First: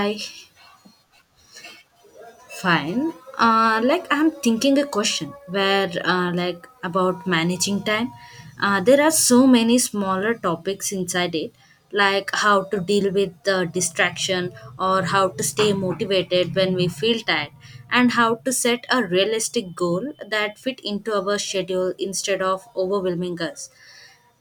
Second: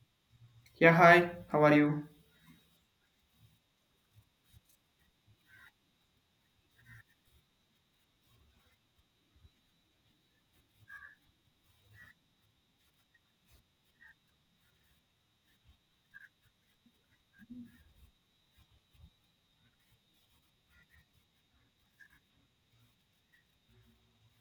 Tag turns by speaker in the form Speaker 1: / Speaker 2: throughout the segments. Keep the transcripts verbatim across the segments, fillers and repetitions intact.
Speaker 1: I
Speaker 2: Yeah, hi, how are you?
Speaker 1: fine. Uh, like I'm thinking a question where uh, like about managing time. Uh, there are so many smaller topics inside it, like how to deal with the distraction or how to stay motivated when we feel tired, and how to set a realistic goal that fit into our schedule instead of overwhelming us.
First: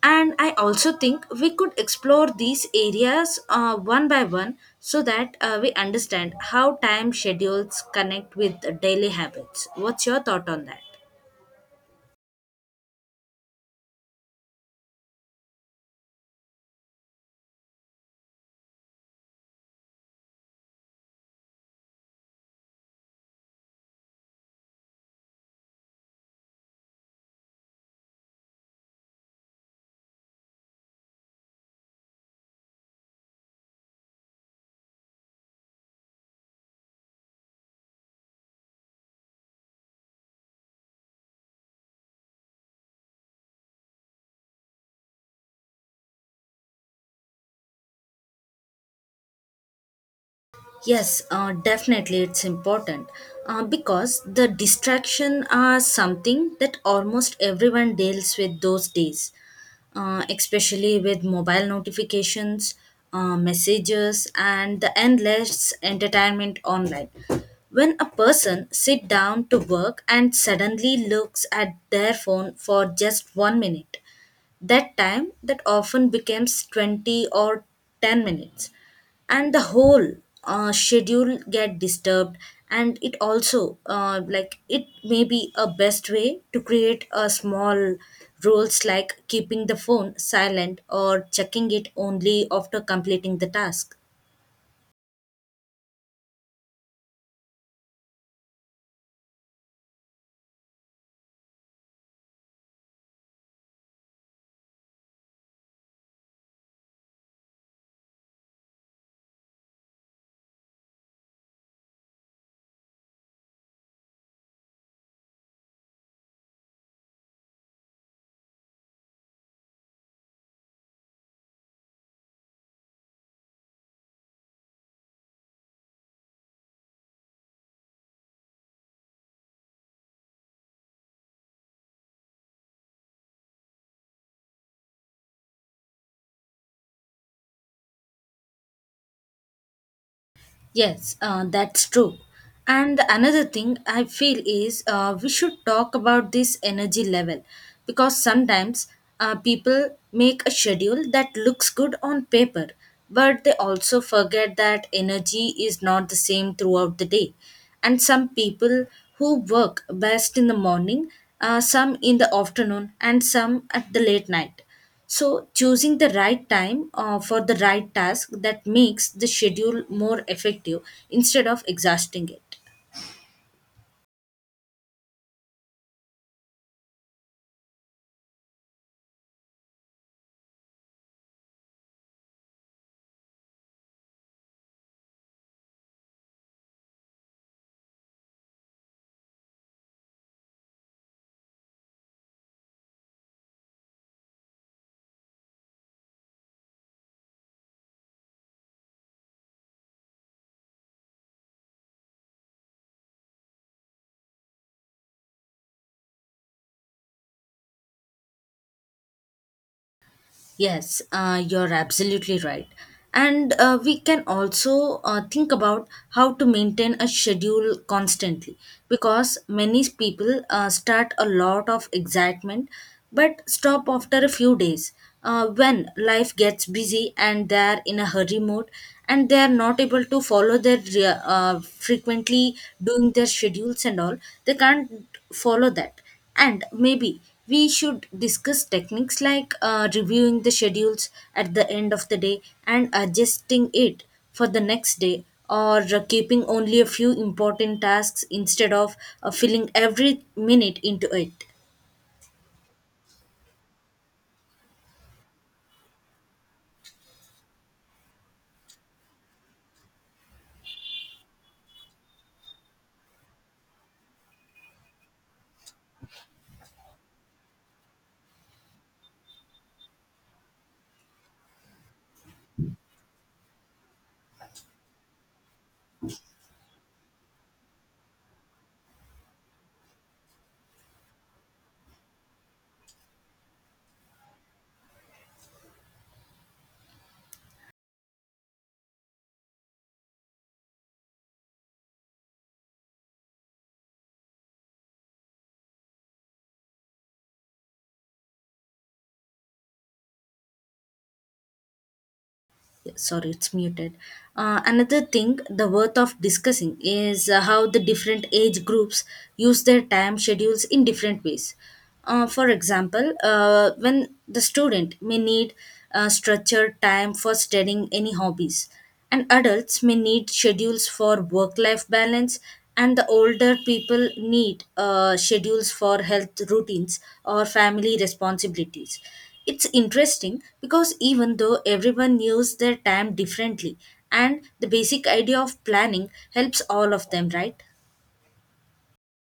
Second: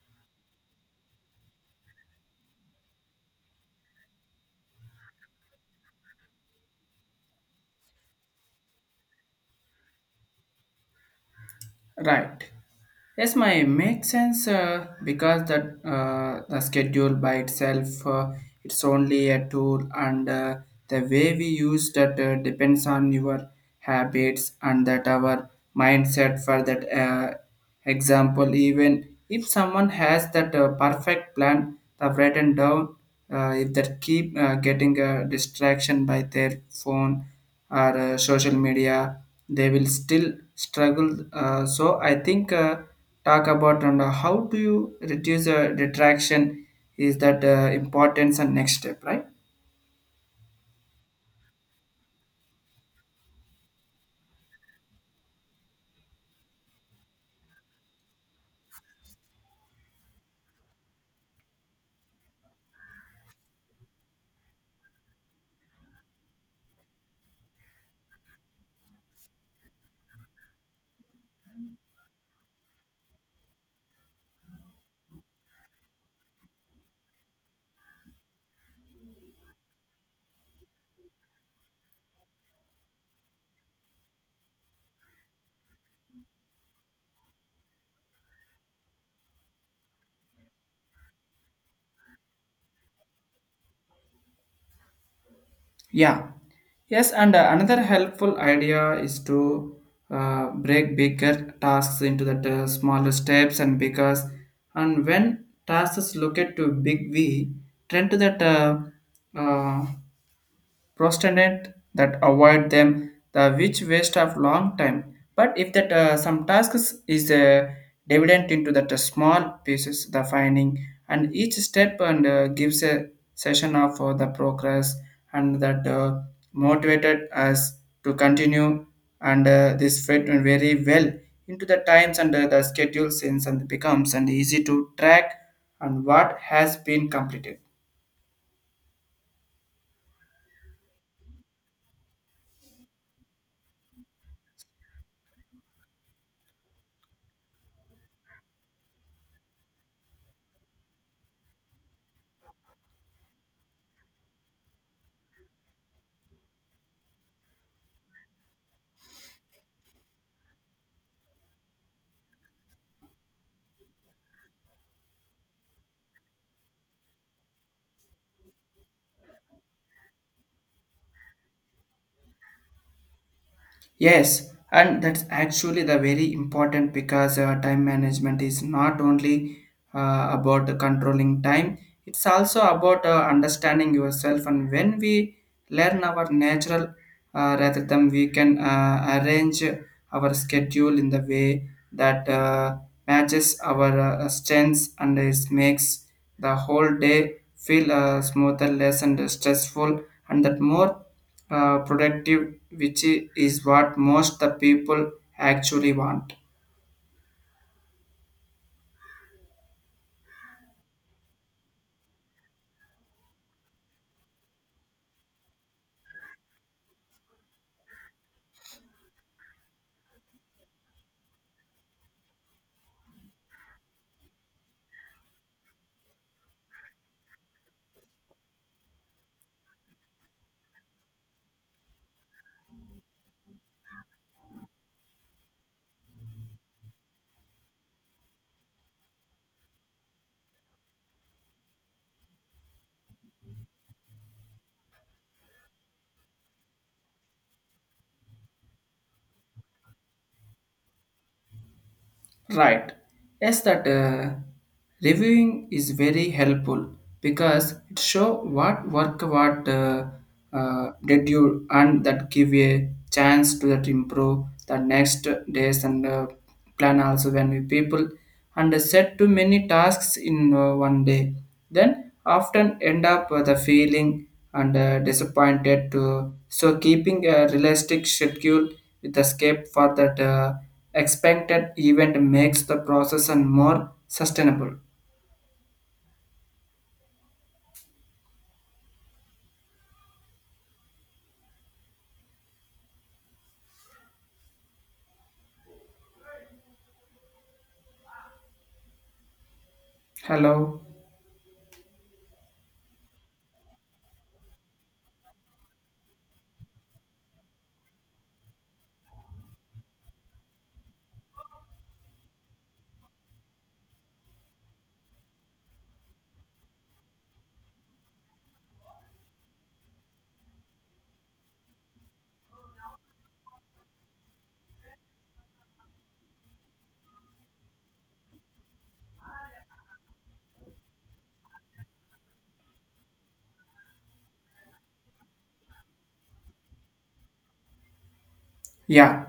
Speaker 1: And I also think we could explore these areas uh, one by one so that uh, we understand how time schedules connect with daily habits. What's your thought on that?
Speaker 2: Right. Yes, my makes sense uh, because that, uh, the schedule by itself, uh, it's only a tool and, uh, the way we use that uh, depends on your habits and that our mindset for that, uh, example even if someone has that uh, perfect plan they've written down, uh, if they keep uh, getting a distraction by their phone or uh, social media they will still struggle, uh, so I think, uh, talk about and, uh, how do you reduce uh, detraction is that uh, importance and next step, right.
Speaker 1: Yes, uh, definitely it's important uh, because the distraction are something that almost everyone deals with those days, uh, especially with mobile notifications, uh, messages, and the endless entertainment online. When a person sit down to work and suddenly looks at their phone for just one minute, that time that often becomes twenty or ten minutes and the whole uh, schedule get disturbed, and it also uh, like it may be a best way to create a small rules like keeping the phone silent or checking it only after completing the task.
Speaker 2: Yeah, yes, and uh, another helpful idea is to uh, break bigger tasks into that uh, smaller steps, and because and when tasks look at to big v trend to that uh, uh, prosternate that avoid them the which waste of long time, but if that, uh, some tasks is uh, divided into that uh, small pieces the finding and each step and uh, gives a session of uh, the progress, and that, uh, motivated us to continue, and uh, this fit in very well into the times and, uh, the schedule since and becomes and easy to track and what has been completed.
Speaker 1: Yes, uh, that's true. And another thing I feel is uh, we should talk about this energy level, because sometimes uh, people make a schedule that looks good on paper, but they also forget that energy is not the same throughout the day. And some people who work best in the morning, uh, some in the afternoon, and some at the late night, so choosing the right time uh, for the right task that makes the schedule more effective instead of exhausting it.
Speaker 2: Yes, and that's actually the very important, because uh, time management is not only uh, about controlling time, it's also about uh, understanding yourself. And when we learn our natural, uh, rather than we can uh, arrange our schedule in the way that uh, matches our uh, strengths, and it makes the whole day feel uh, smoother, less and stressful, and that more uh, productive, which i- is what most the people actually want.
Speaker 1: Yes, uh, you're absolutely right. And uh, we can also uh, think about how to maintain a schedule constantly, because many people uh, start a lot of excitement but stop after a few days uh, when life gets busy and they're in a hurry mode and they are not able to follow their re- uh, frequently doing their schedules and all. They can't follow that, and maybe we should discuss techniques like uh, reviewing the schedules at the end of the day and adjusting it for the next day, or uh, keeping only a few important tasks instead of uh, filling every minute into it.
Speaker 2: Right. Yes, that, uh, reviewing is very helpful because it show what work, what, uh, uh, did you, and that give a chance to that improve the next days, and uh, plan. Also when we people and set to many tasks in uh, one day, then often end up with the feeling and uh, disappointed too. So keeping a realistic schedule with escape for that uh, expected event makes the process and more sustainable. Hello.
Speaker 1: Yeah, sorry, it's muted. Uh, another thing the worth of discussing is uh, how the different age groups use their time schedules in different ways. Uh, for example, uh, when the student may need uh, structured time for studying any hobbies, and adults may need schedules for work life balance, and the older people need uh, schedules for health routines or family responsibilities. It's interesting because even though everyone used their time differently, and the basic idea of planning helps all of them, right?
Speaker 2: Yeah.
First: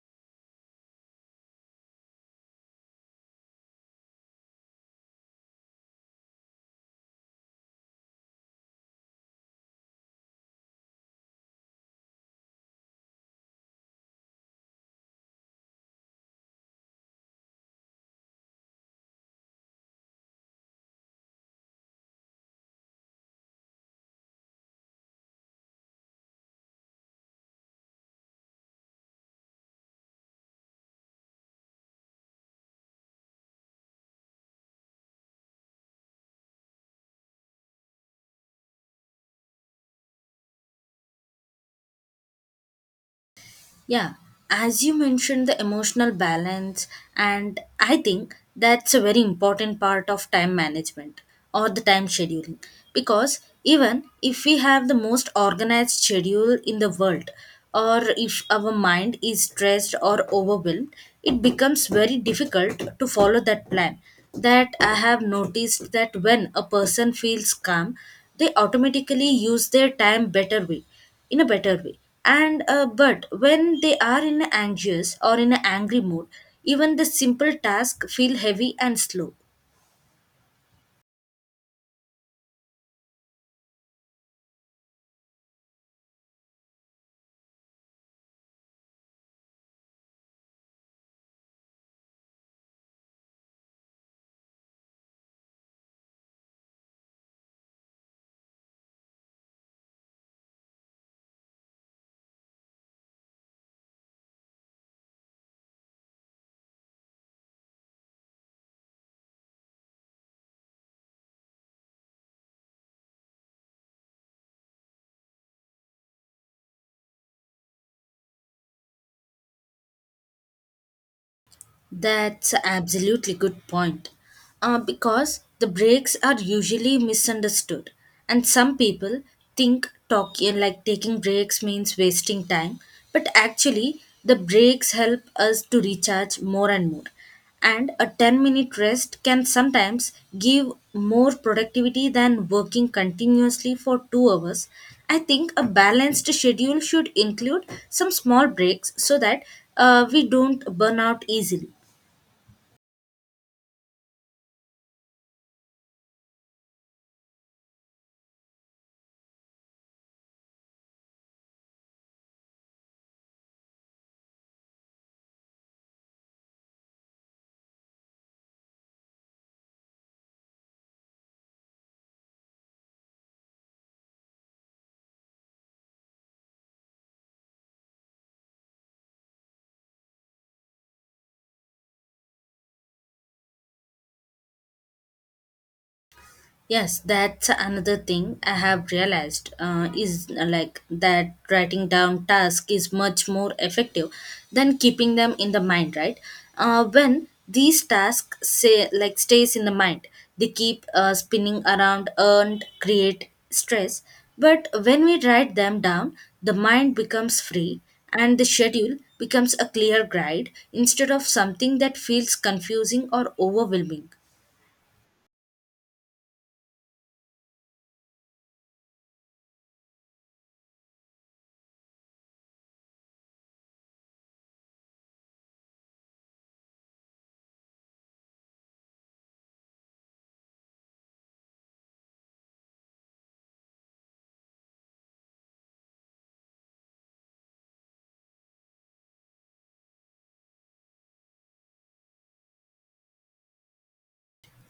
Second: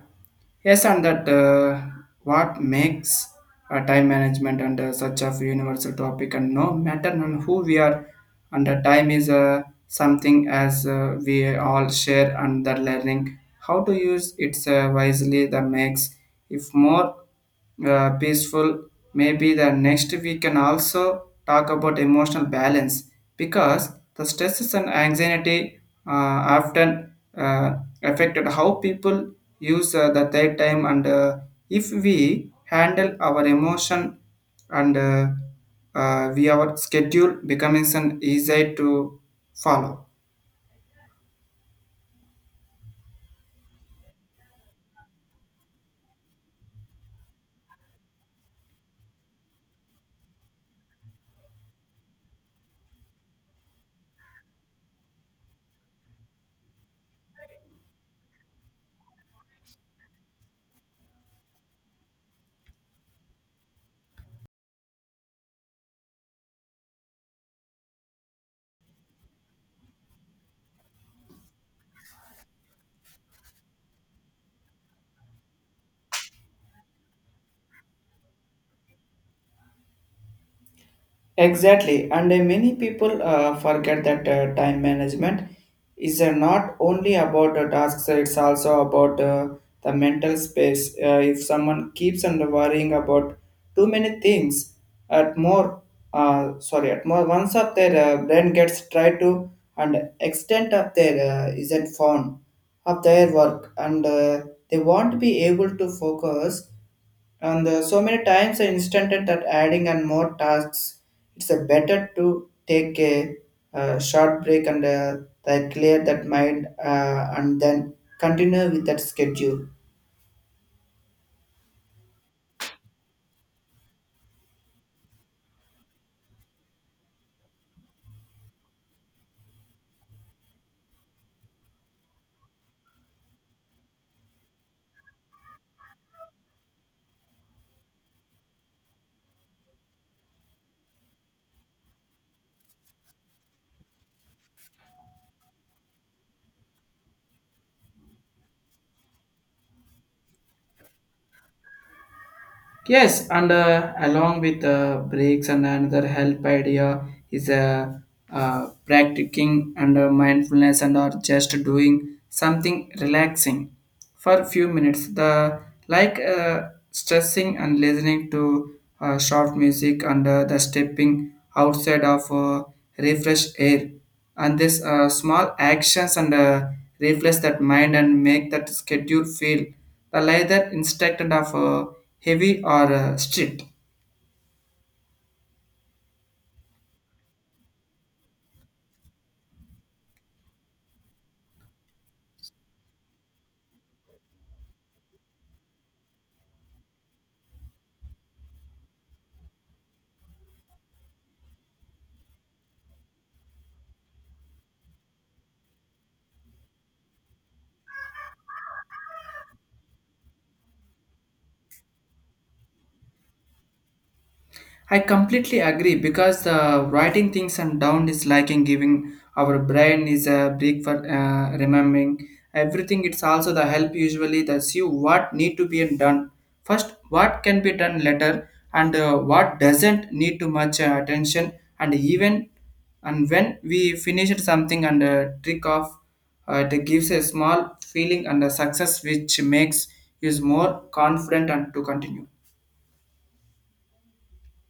Speaker 2: Yes, and that, uh, what makes uh, time management and uh, such a universal topic, and no matter on who we are, and the time is uh, something as uh, we all share, and the learning how to use it uh, wisely that makes if more uh, peaceful. Maybe the next we can also talk about emotional balance because the stresses and anxiety uh, often uh, affected how people use uh, the their time, and uh, if we handle our emotion and, uh, uh, we our schedule becomes an easy to follow.
Speaker 1: Yeah, as you mentioned, the emotional balance, and I think that's a very important part of time management or the time scheduling, because even if we have the most organized schedule in the world, or if our mind is stressed or overwhelmed, it becomes very difficult to follow that plan. That I have noticed that when a person feels calm, they automatically use their time better way in a better way, and uh, but when they are in an anxious or in an angry mood, even the simple task feel heavy and slow.
Speaker 2: Exactly, and uh, many people uh, forget that uh, time management is uh, not only about the tasks, it's also about uh, the mental space. Uh, if someone keeps on worrying about too many things at more, uh, sorry, at more once of their, uh, brain gets tried to and extent of their uh, isn't found of their work, and uh, they won't be able to focus. And uh, so many times I instanted that adding and more tasks, it's a better to take a, uh short break, and uh, that clear that mind, uh, and then continue with that schedule.
Speaker 1: That's absolutely good point. Uh, because the breaks are usually misunderstood, and some people think talking like taking breaks means wasting time, but actually the breaks help us to recharge more and more. And a ten minute rest can sometimes give more productivity than working continuously for two hours. I think a balanced schedule should include some small breaks so that uh, we don't burn out easily.
Speaker 2: Yes, and uh, along with uh, breaks and another help idea is, uh, uh, practicing and uh, mindfulness, and or just doing something relaxing for a few minutes. The like uh, stressing and listening to uh, short music, and uh, the stepping outside of uh, refresh air, and this, uh, small actions and uh, reflex that mind and make that schedule feel the like, instead of uh, heavy or uh, strict.
Speaker 1: Yes, that's another thing I have realized uh, is uh, like that writing down task is much more effective than keeping them in the mind, right? Uh, when these tasks say like stays in the mind, they keep uh, spinning around and create stress. But when we write them down, the mind becomes free and the schedule becomes a clear guide instead of something that feels confusing or overwhelming.
Speaker 2: I completely agree, because the writing things and down is like in giving our brain is a break for uh, remembering everything. It's also the help usually that see what need to be done first, what can be done later, and uh, what doesn't need too much uh, attention. And even and when we finished something and uh, trick off, uh, it gives a small feeling and a success which makes is more confident and to continue.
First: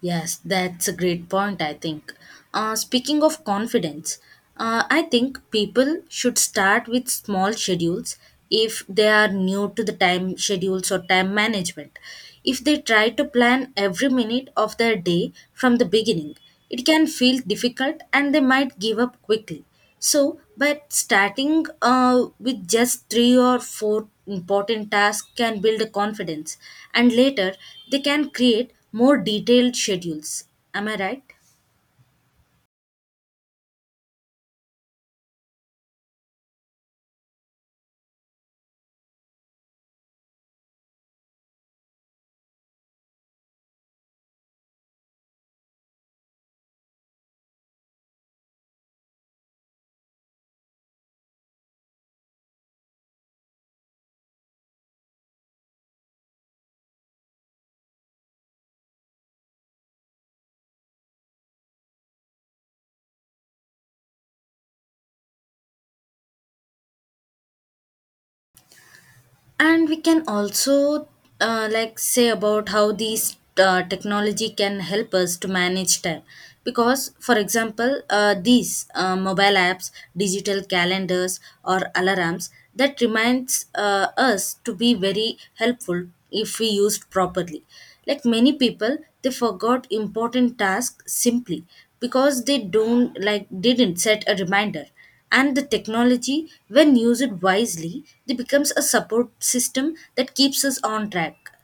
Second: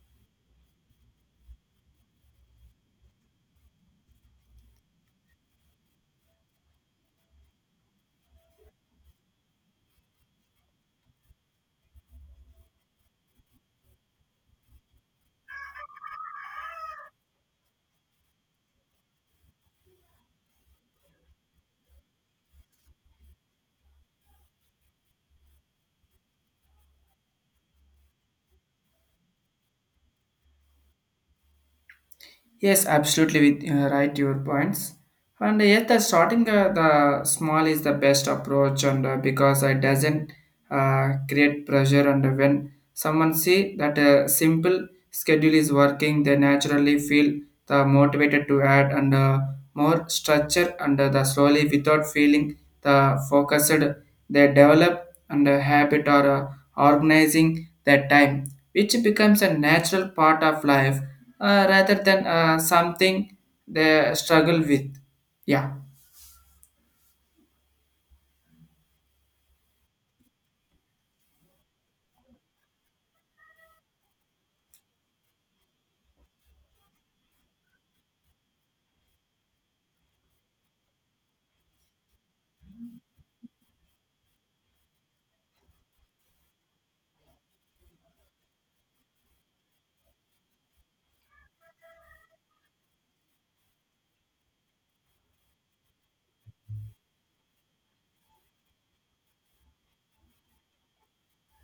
Speaker 1: Yes, that's a great point, I think. Uh, speaking of confidence, uh, I think people should start with small schedules if they are new to the time schedules or time management. If they try to plan every minute of their day from the beginning, it can feel difficult and they might give up quickly. So, but starting uh, with just three or four important tasks can build a confidence, and later they can create more detailed schedules. Am I right?
Speaker 2: Yes, absolutely with, uh, right your points. And yet, the starting, uh, the small is the best approach, and uh, because it doesn't uh, create pressure. And when someone see that a simple schedule is working, they naturally feel the motivated to add and, uh, more structure and uh, the slowly without feeling the focused. They develop and a habit, or uh, organizing that time, which becomes a natural part of life, uh, rather than uh, something they struggle with. Yeah.
Speaker 1: And we can also uh, like say about how these uh, technology can help us to manage time, because for example uh, these uh, mobile apps, digital calendars, or alarms that reminds uh, us to be very helpful if we used properly. Like many people, they forgot important tasks simply because they don't like didn't set a reminder. And the technology, when used wisely, it becomes a support system that keeps us on track.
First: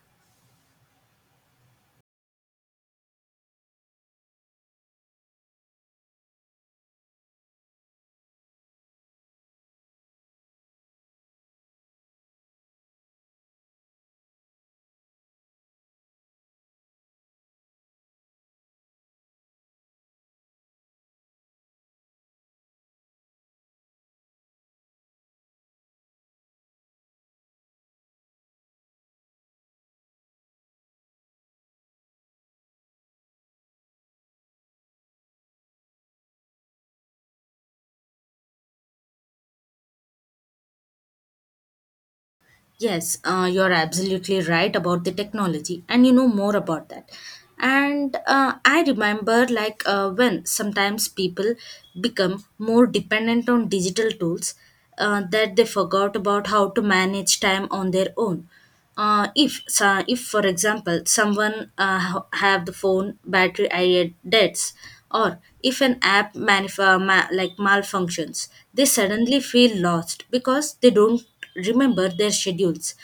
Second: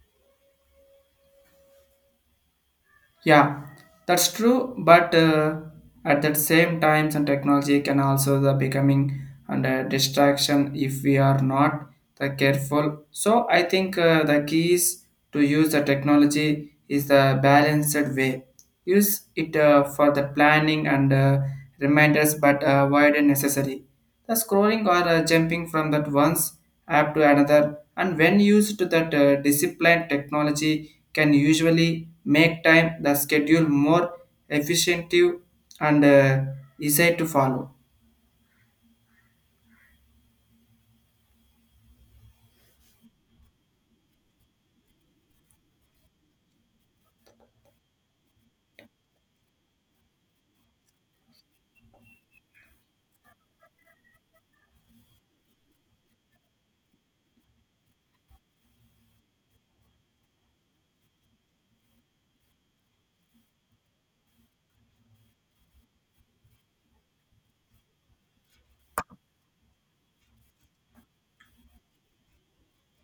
Speaker 2: Yeah, that's true. But, uh, at that same time, some technology can also the becoming under distraction if we are not the careful. So I think uh, the key is to use the technology is the balanced way. Use it uh, for the planning and uh, reminders, but uh, avoid unnecessary. The scrolling or uh, jumping from that one app to another, and when used to that, uh, disciplined technology can usually make time the schedule more efficient and uh, easy to follow.
Speaker 1: Yes, uh, you're absolutely right about the technology, and you know more about that. And uh, I remember, like, uh, when sometimes people become more dependent on digital tools uh, that they forgot about how to manage time on their own. Uh, if so, if for example someone uh, ha- have the phone battery i- deaths, or if an app manif- uh, ma- like malfunctions, they suddenly feel lost because they don't remember their schedules.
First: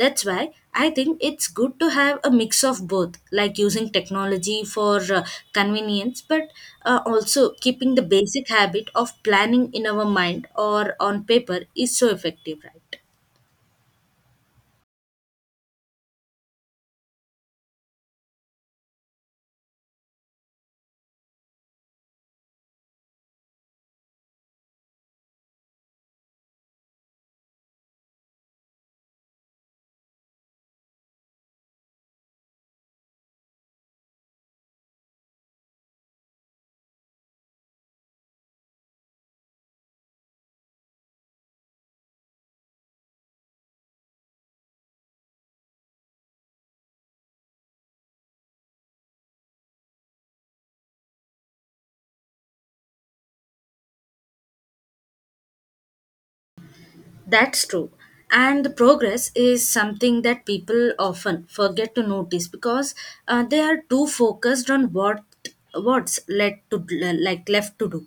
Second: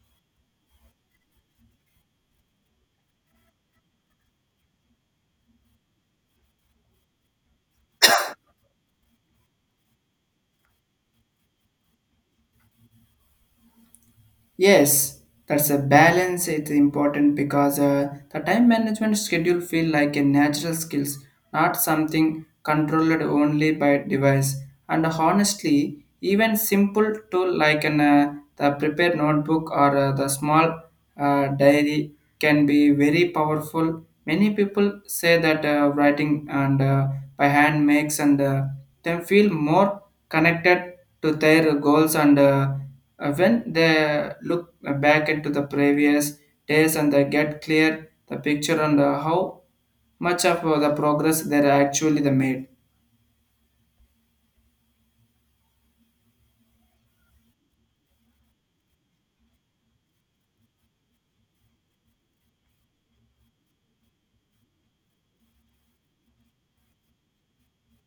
Speaker 1: That's why I think it's good to have a mix of both, like using technology for uh, convenience, but uh, also keeping the basic habit of planning in our mind or on paper is so effective, right?
Speaker 2: Yes, that's a balance. It's important because uh, the time management schedule feel like a natural skills, not something controlled only by device. And honestly, even simple tool like an, uh, the prepared notebook or uh, the small uh, diary can be very powerful. Many people say that uh, writing and uh, by hand makes and uh, them feel more connected to their goals and. Uh, uh, when they look back into the previous days and they get clear the picture on the how much of uh, the progress they actually the made.
Speaker 1: That's true. And the progress is something that people often forget to notice, because uh, they are too focused on what what's led to like left to do.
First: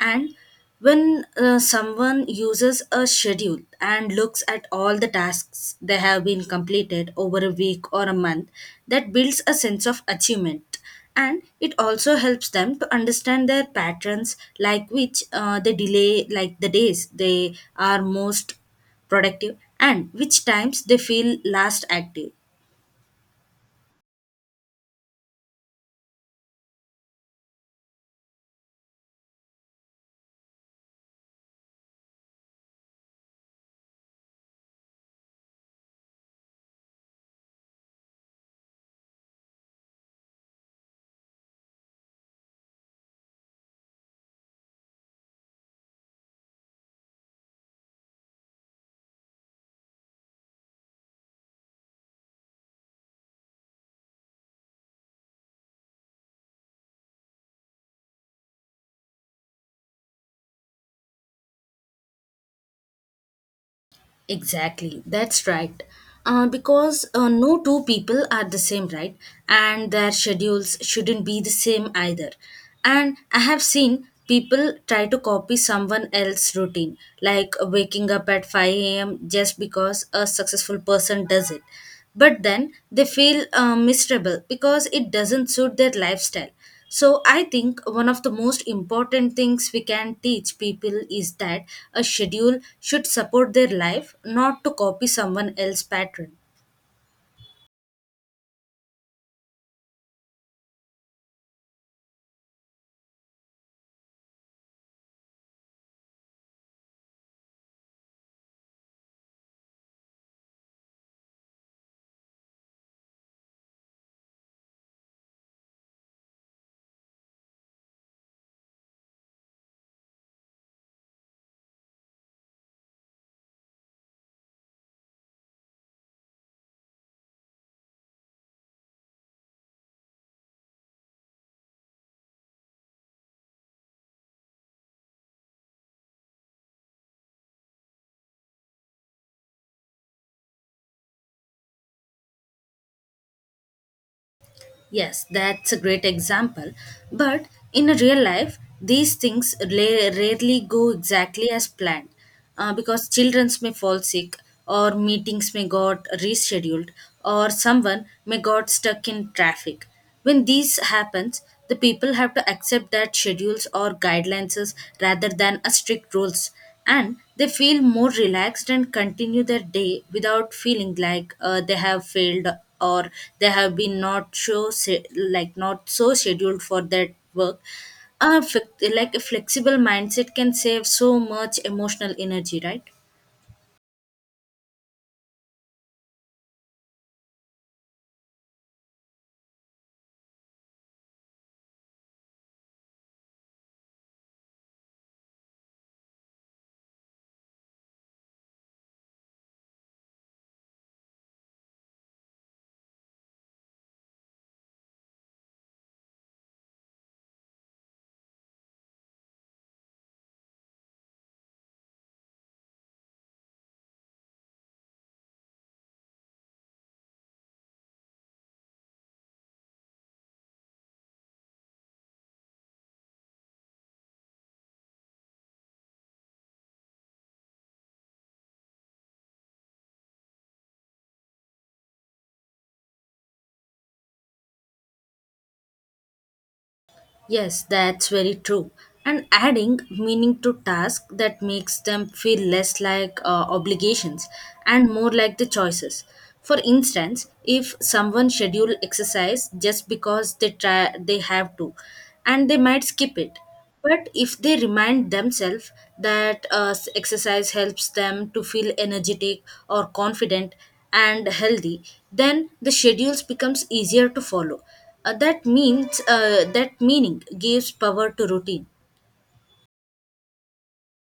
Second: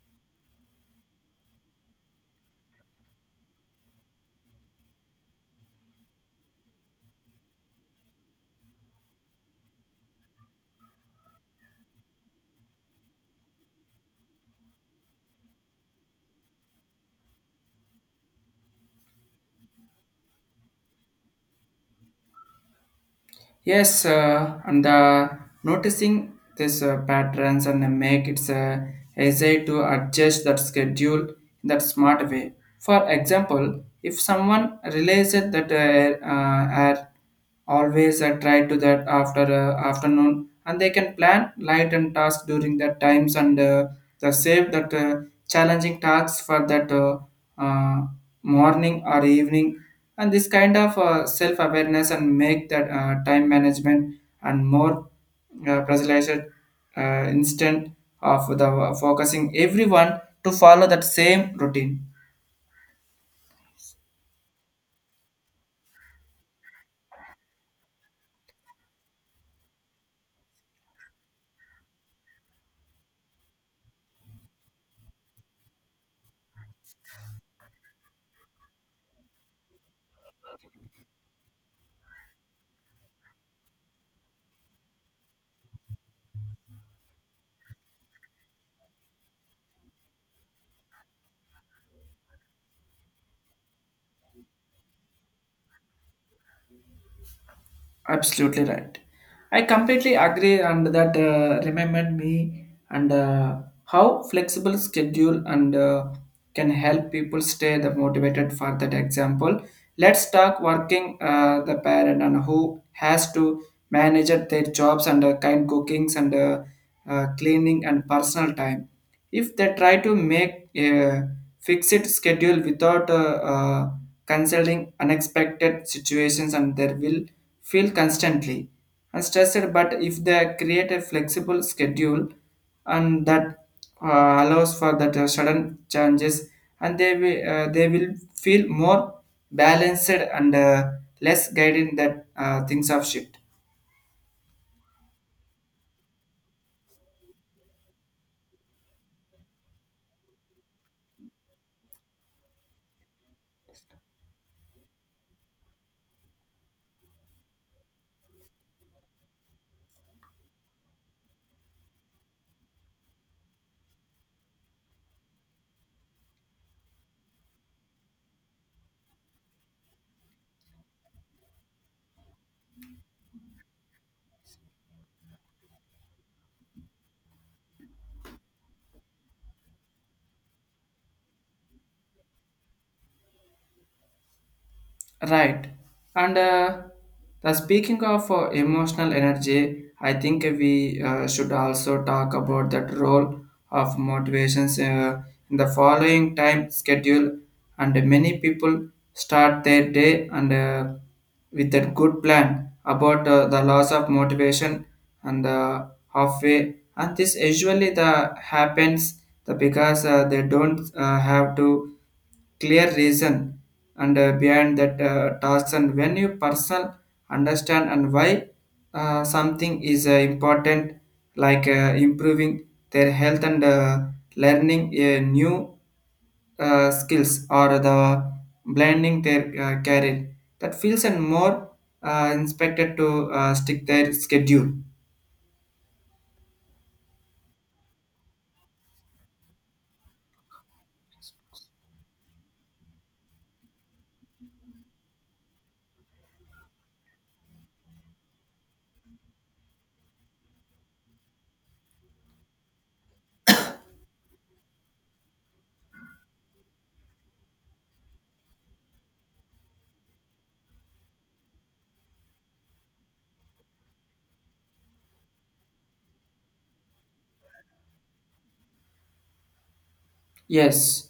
Speaker 1: And when uh, someone uses a schedule and looks at all the tasks that have been completed over a week or a month, that builds a sense of achievement, and it also helps them to understand their patterns, like which uh, they delay like the days they are most productive and which times they feel last active.
Speaker 2: Yes, uh, and uh, noticing this uh, patterns and uh, make its uh, essay to adjust that schedule in that smart way. For example, if someone realizes that, uh, uh, are always uh, try to that after uh, afternoon, and they can plan light and tasks during that times, and uh, the save that uh, challenging tasks for that. Uh, uh, Morning or evening, and this kind of uh, self-awareness and make that, uh, time management and more uh, personalized, uh, instant of the focusing everyone to follow that same routine.
Speaker 1: Exactly, that's right. Uh, because uh, no two people are the same, right? And their schedules shouldn't be the same either. And I have seen people try to copy someone else's routine, like waking up at five a m just because a successful person does it. But then they feel uh, miserable because it doesn't suit their lifestyle. So I think one of the most important things we can teach people is that a schedule should support their life, not to copy someone else's pattern.
Speaker 2: Absolutely right. I completely agree, and that uh, reminded me, and uh, how flexible schedule and uh, can help people stay the motivated for that example. Let's talk working, uh, the parent and who has to manage their jobs and uh, kind cookings and, uh, uh, cleaning and personal time. If they try to make a fixed schedule without, uh, uh, considering unexpected situations and they will feel constantly and stressed, but if they create a flexible schedule and that uh, allows for that uh, sudden changes, and they will, uh, they will feel more balanced, and uh, less guided that uh, things of shift.
Speaker 1: Yes, that's a great example. But in a real life, these things la- rarely go exactly as planned, uh, because children may fall sick, or meetings may got rescheduled, or someone may got stuck in traffic. When these happens, the people have to accept that schedules or guidelines is rather than a strict rules, and they feel more relaxed and continue their day without feeling like uh, they have failed, or they have been not so se- like not so scheduled for that work. Uh, flex- like a flexible mindset can save so much emotional energy, right?
Speaker 2: Right. And uh, the speaking of uh, emotional energy, I think we uh, should also talk about that role of motivations uh, in the following time schedule. And many people start their day, and uh, with that good plan about uh, the loss of motivation, and uh, halfway. And this usually the happens the because uh, they don't uh, have to clear reason, and uh, behind that uh, task, and when you person understand and why uh, something is uh, important, like uh, improving their health and uh, learning a new uh, skills, or the blending their uh, career, that feels and more uh, inspected to uh, stick their schedule.
Speaker 1: Yes, that's very true. And adding meaning to tasks that makes them feel less like uh, obligations and more like the choices. For instance, if someone schedule exercise just because they try they have to, and they might skip it, but if they remind themselves that uh, exercise helps them to feel energetic or confident and healthy, then the schedules becomes easier to follow. Uh, that means uh, that meaning gives power to routine.
Speaker 2: Yes,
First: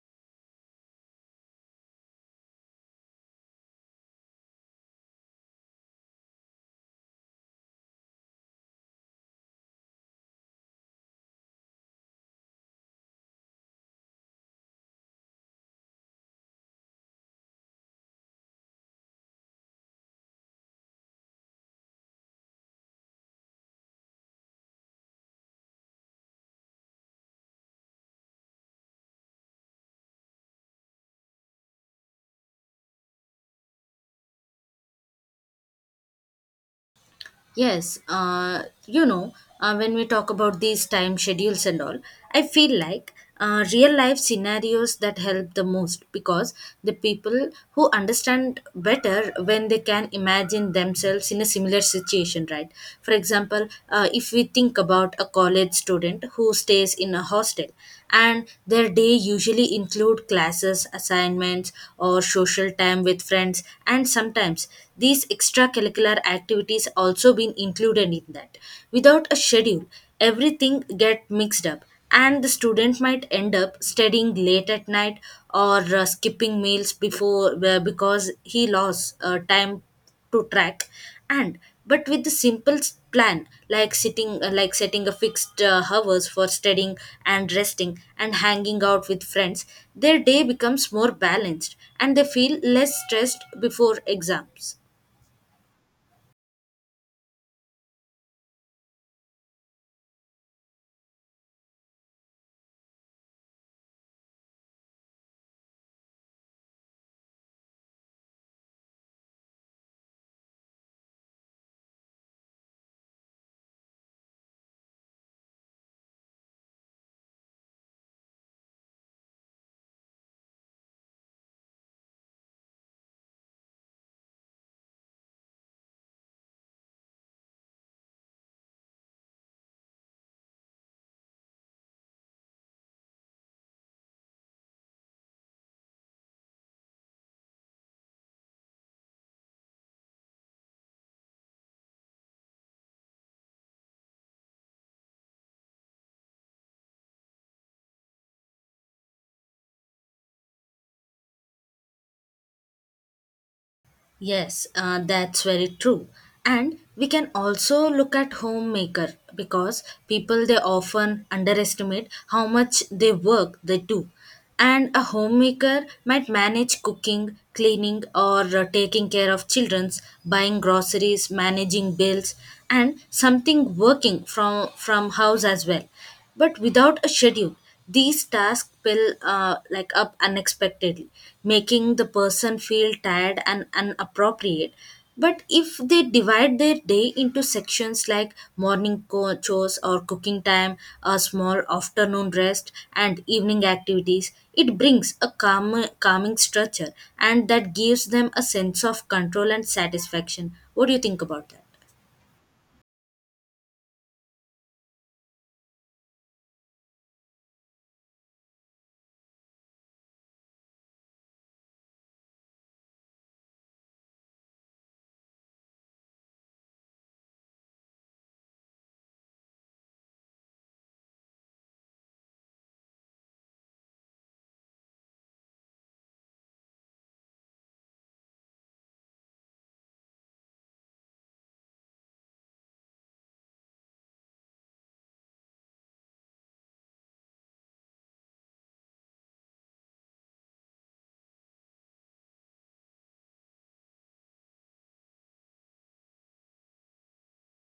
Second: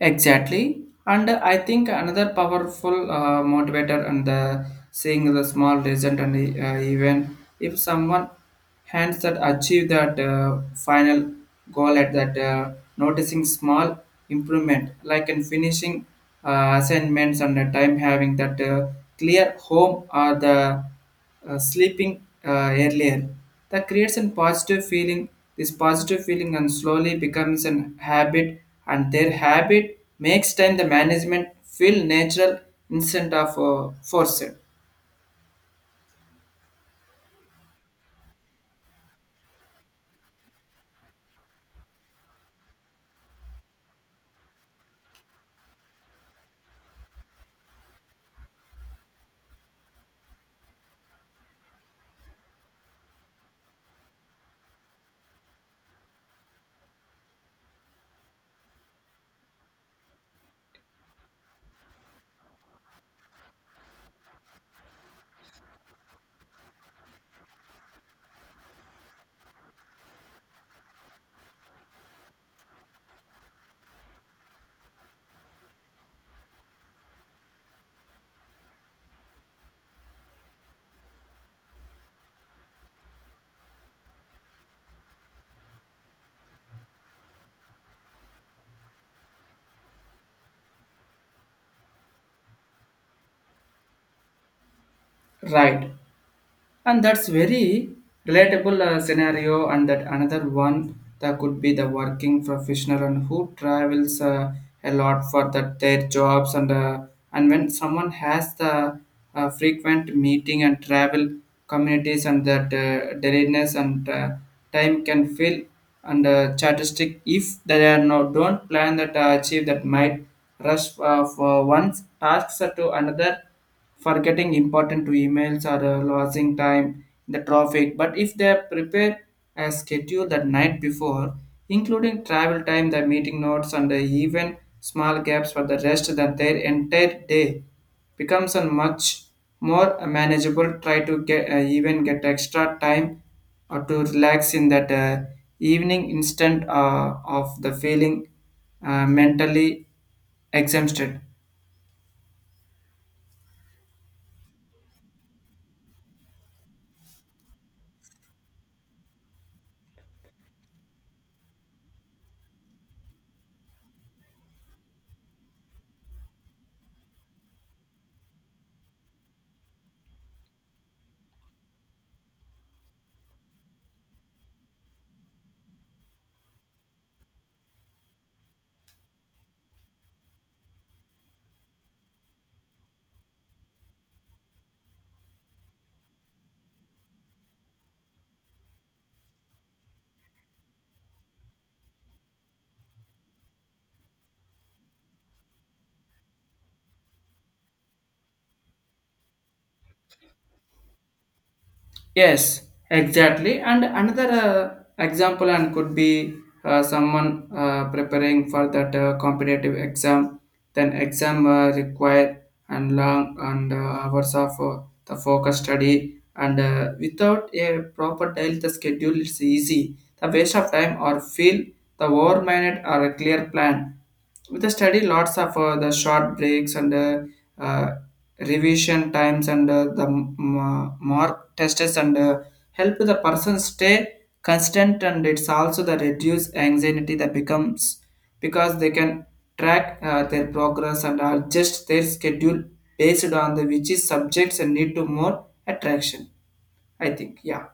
Speaker 2: exactly. And I think another powerful uh, motivator and the seeing the small result, and uh, even if someone hands that achieve that, uh, final goal at that, uh, noticing small improvement like in finishing uh, assignments and the time, having that, uh, clear home or the uh, sleeping uh, earlier. That creates a positive feeling. This positive feeling and slowly becomes an habit, and their habit makes time the management feel natural, instead of uh, forced.
Speaker 1: Yes, uh, you know, uh, when we talk about these time schedules and all, I feel like uh, real life scenarios that help the most, because the people who understand better when they can imagine themselves in a similar situation, right? For example, uh, if we think about a college student who stays in a hostel, and their day usually include classes, assignments, or social time with friends, and sometimes these extracurricular curricular activities also been included in that. Without a schedule, everything get mixed up, and the student might end up studying late at night, or uh, skipping meals before uh, because he lost uh, time to track. And but with the simple s- plan, like sitting uh, like setting a fixed uh, hours for studying and resting and hanging out with friends, their day becomes more balanced and they feel less stressed before exams.
Speaker 2: Right. And that's very relatable uh, scenario, and that another one that could be the working professional and who travels uh, a lot for that their jobs, and uh, and when someone has the uh, frequent meeting and travel communities, and that uh, deadliness and uh, time can feel and uh, chartistic if they are no don't plan, that uh, achieve that might rush uh, for one task to another, forgetting important to emails or uh, losing time in the traffic. But if they prepare a schedule the night before, including travel time, the meeting notes, and the even small gaps for the rest, that their entire day becomes a much more manageable. Try to get, uh, even get extra time or to relax in that uh, evening, instant uh, of the feeling uh, mentally exhausted.
Speaker 1: Yes, uh, that's very true. And we can also look at homemaker, because people they often underestimate how much they work they do. And a homemaker might manage cooking, cleaning, or uh, taking care of children's, buying groceries, managing bills, and something working from from house as well, but without a schedule, these tasks pile uh, like up unexpectedly, making the person feel tired and inappropriate. But if they divide their day into sections like morning co- chores or cooking time, a small afternoon rest, and evening activities, it brings a calm, calming structure, and that gives them a sense of control and satisfaction. What do you think about that?
Speaker 2: Yes, exactly. And another uh, example and could be uh, someone uh, preparing for that uh, competitive exam. Then exam uh, require and long and uh, hours of uh, the focus study and uh, without a proper daily the schedule it's easy. The waste of time or feel the over minded or a clear plan. With the study, lots of uh, the short breaks and uh, uh, revision times and uh, the m- m- uh, mark tests and uh, help the person stay constant and it's also the reduce anxiety that becomes because they can track uh, their progress and adjust their schedule based on the which is subjects and need to more attraction I think yeah.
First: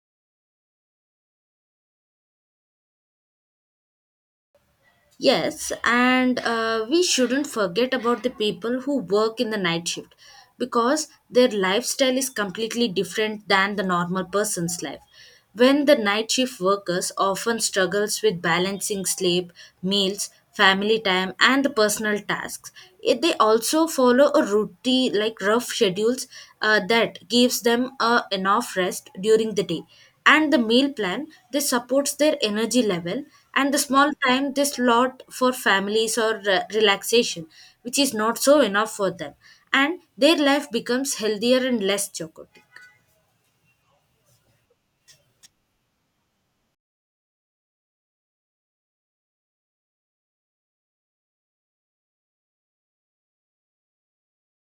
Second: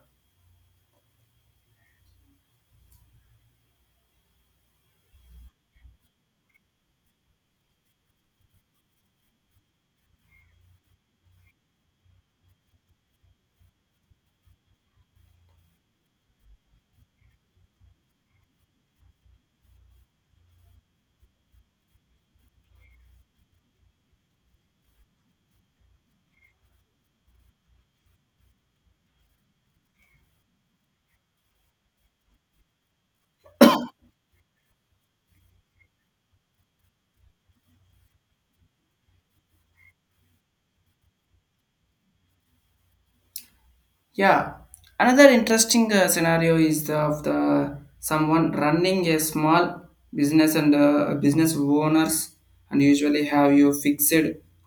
Speaker 1: Yes, and uh, we shouldn't forget about the people who work in the night shift, because their lifestyle is completely different than the normal person's life. When the night shift workers often struggles with balancing sleep, meals, family time, and the personal tasks. It- they also follow a routine like rough schedules uh, that gives them uh, enough rest during the day, and the meal plan this supports their energy level, and the small time they slot for families or uh, relaxation, which is not so enough for them, and their life becomes healthier and less chaotic.
Speaker 2: Yeah, another interesting uh, scenario is the, of the someone running a small business and uh, business owners and usually have you fixed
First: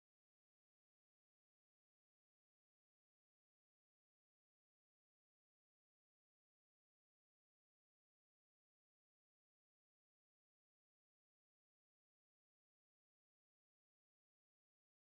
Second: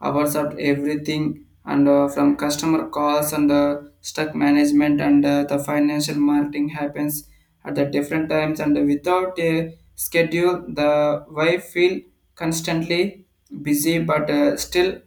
Speaker 2: hours of everything and uh, from customer calls and uh, stock management and uh, the financial marketing happens at the different times and without a schedule the wife feel constantly busy but uh, still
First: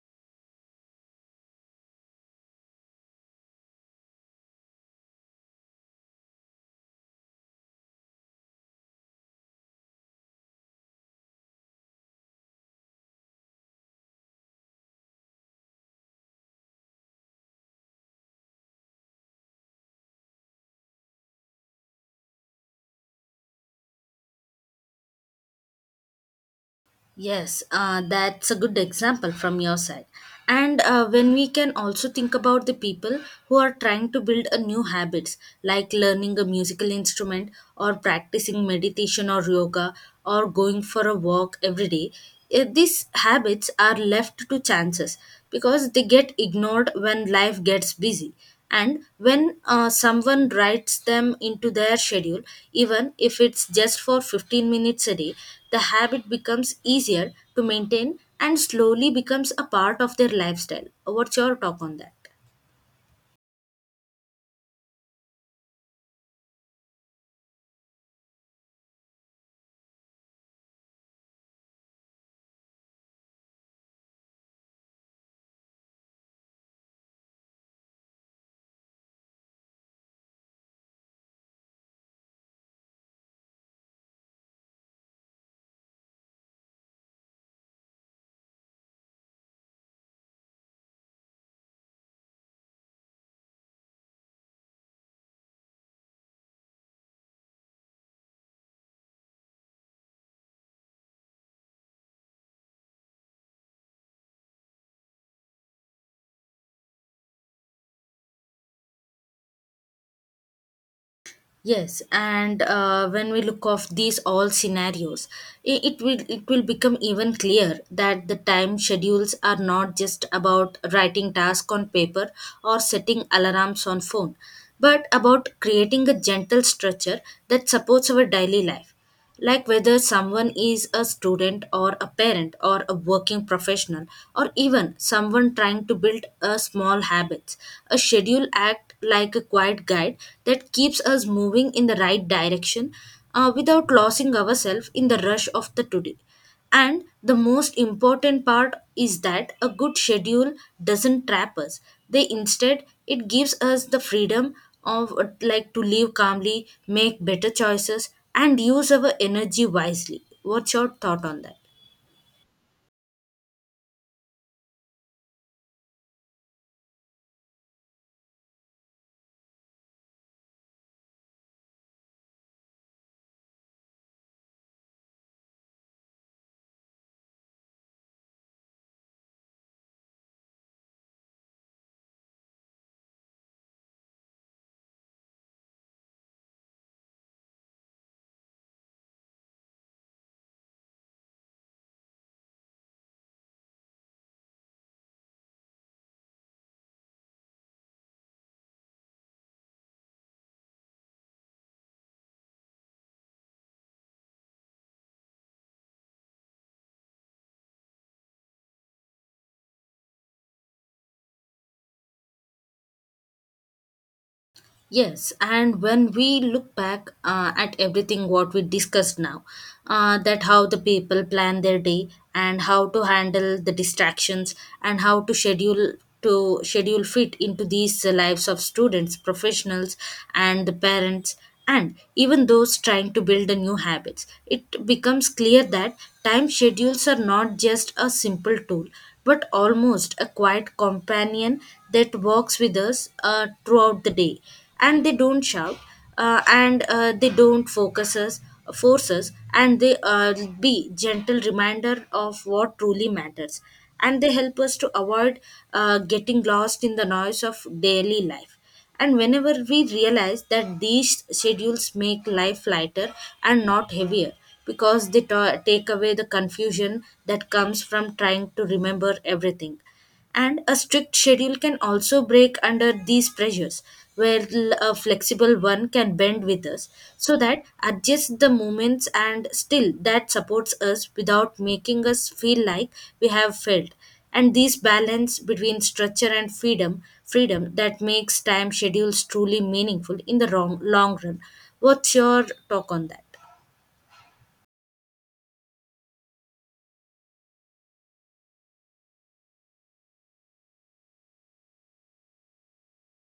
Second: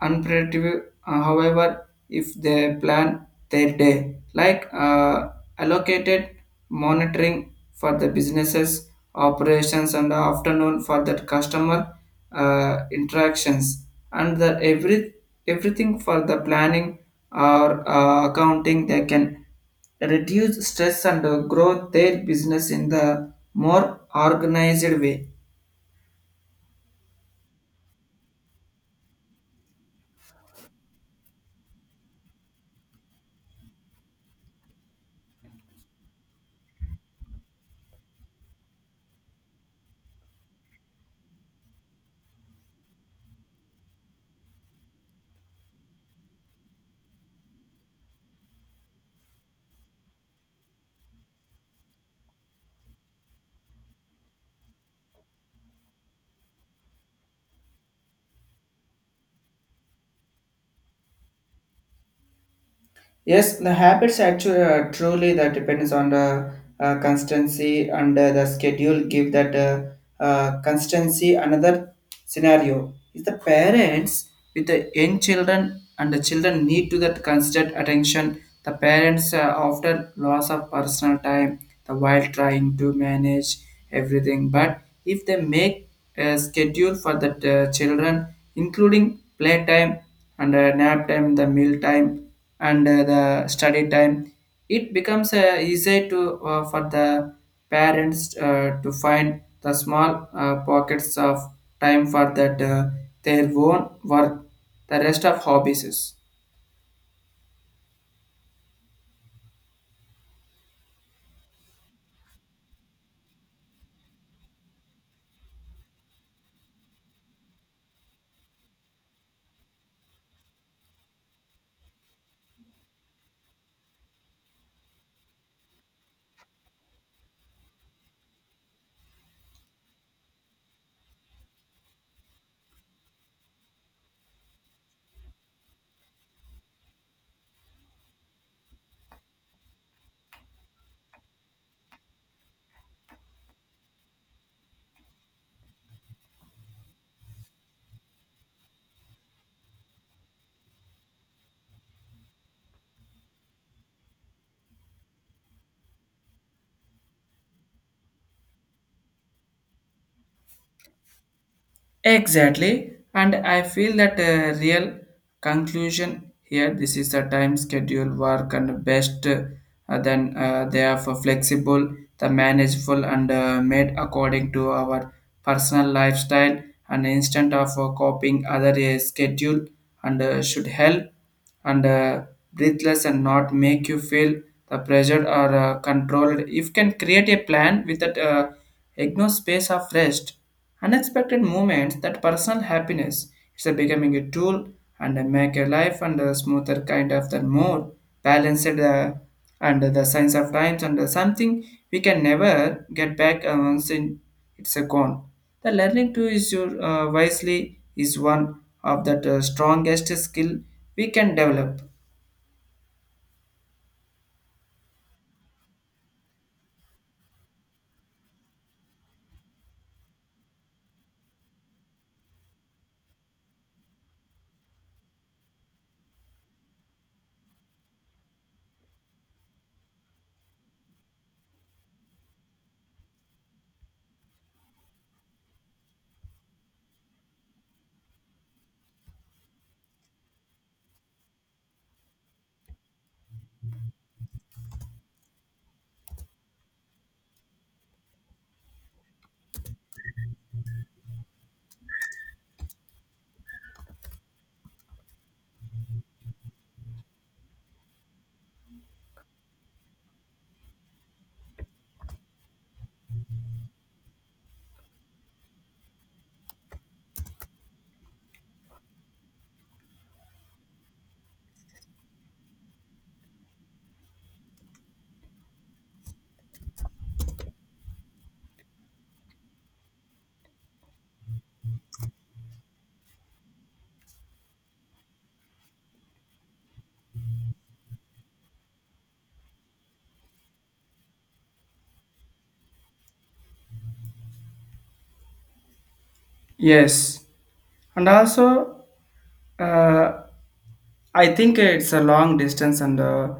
Speaker 2: unpredictable. Uh, however, if they plan their day, like uh, allocated monitoring for the businesses operations and the afternoon for the customer uh, interactions and the every everything for the planning or uh, accounting they can reduce stress and uh, grow their business in the more organized way.
Speaker 1: Yes, uh, that's a good example from your side. And uh, when we can also think about the people who are trying to build a new habits like learning a musical instrument, or practicing meditation or yoga, or going for a walk every day, eh, these habits are left to chances because they get ignored when life gets busy. And when uh, someone writes them into their schedule, even if it's just for fifteen minutes a day, the habit becomes easier to maintain and slowly becomes a part of their lifestyle. What's your talk on that?
Speaker 2: Yes, the habits actually uh, truly that depends on the uh, constancy and uh, the schedule give that uh, uh, constancy. Another scenario is the parents with the young children and the children need to that constant attention. The parents uh, often loss of personal time the while trying to manage everything. But if they make a schedule for the uh, children, including playtime and uh, nap time, the meal time and uh, the study time it becomes uh, easy to uh, for the parents uh, to find the small uh, pockets of time for that uh, their own work the rest of hobbies is.
Speaker 1: Yes, and uh, when we look of these all scenarios, it, it will it will become even clear that the time schedules are not just about writing tasks on paper or setting alarms on phone, but about creating a gentle structure that supports our daily life, like whether someone is a student or a parent or a working professional, or even someone trying to build a small habits. A schedule act like a quiet guide that keeps us moving in the right direction uh, without losing ourselves in the rush of the today. And the most important part is that a good schedule doesn't trap us. They instead it gives us the freedom of uh, like to live calmly, make better choices, and use our energy wisely. What's your thought on that?
Speaker 2: Exactly, and I feel that a real conclusion here. This is the time schedule work and best uh, than uh, they are for flexible, the manageable, and uh, made according to our personal lifestyle and instant of uh, copying other uh, schedule and uh, should help and uh, breathless and not make you feel the pressured or uh, controlled. If you can create a plan with that uh, ignore space of rest, unexpected moments, that personal happiness. It's a becoming a tool and uh, make your life and a smoother kind of the more balanced uh, and the signs of times and uh, something we can never get back uh, once in it's a gone. The learning to use your uh, wisely is one of the uh, strongest skill we can develop.
Speaker 1: Yes, and when we look back uh, at everything what we discussed now, uh, that how the people plan their day, and how to handle the distractions, and how to schedule to schedule fit into these uh, lives of students, professionals, and the parents, and even those trying to build the new habits, it becomes clear that time schedules are not just a simple tool, but almost a quiet companion that walks with us uh, throughout the day. And they don't shout uh, and uh, they don't focus us force us, and they uh, be gentle reminder of what truly matters, and they help us to avoid uh, getting lost in the noise of daily life. And whenever we realize that these schedules make life lighter and not heavier, because they ta- take away the confusion that comes from trying to remember everything. And a strict schedule can also break under these pressures, where l- a flexible one can bend with us, so that adjust the movements and still that supports us without making us feel like we have failed. And this balance between structure and freedom, freedom that makes time schedules truly meaningful in the wrong, long run. What's your talk on that?
Speaker 2: Yes, and also uh, I think it's a long distance and uh,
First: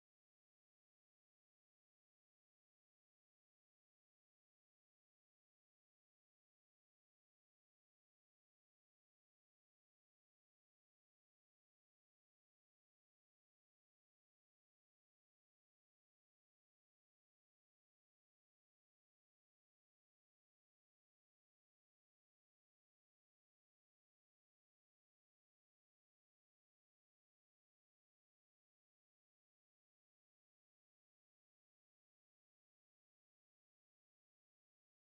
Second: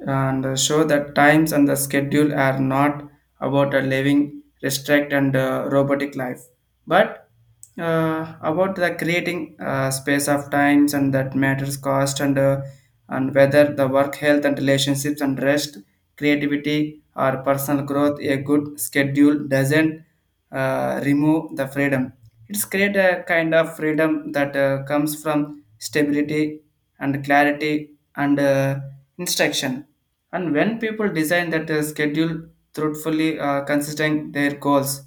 Speaker 2: and uh, show that times and the schedule are not about a living restrict and uh, robotic life, but uh, about the creating uh, space of times and that matters cost and uh, and whether the work health and relationships and rest creativity or personal growth a good schedule doesn't uh, remove the freedom it's create a kind of freedom that uh, comes from stability and clarity and uh, instruction. And when people design that uh, schedule truthfully, uh, considering their goals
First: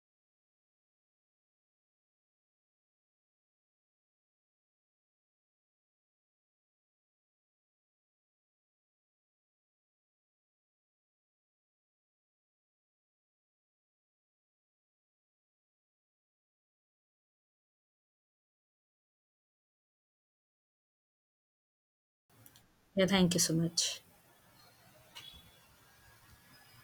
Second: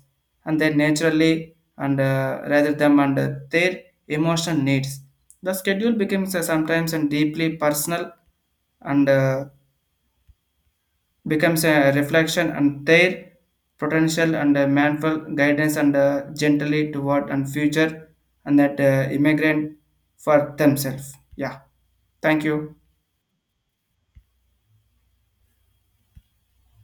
Speaker 2: and their naturally and uh, rather than and uh, their emotional needs, the schedule becomes uh, sometimes and deeply personal and uh, becomes a reflection and their potential and uh, mindful guidance and uh, gently toward and future and that uh, immigrant for themselves. Yeah. Thank you.
Speaker 1: Yeah, thank you so much.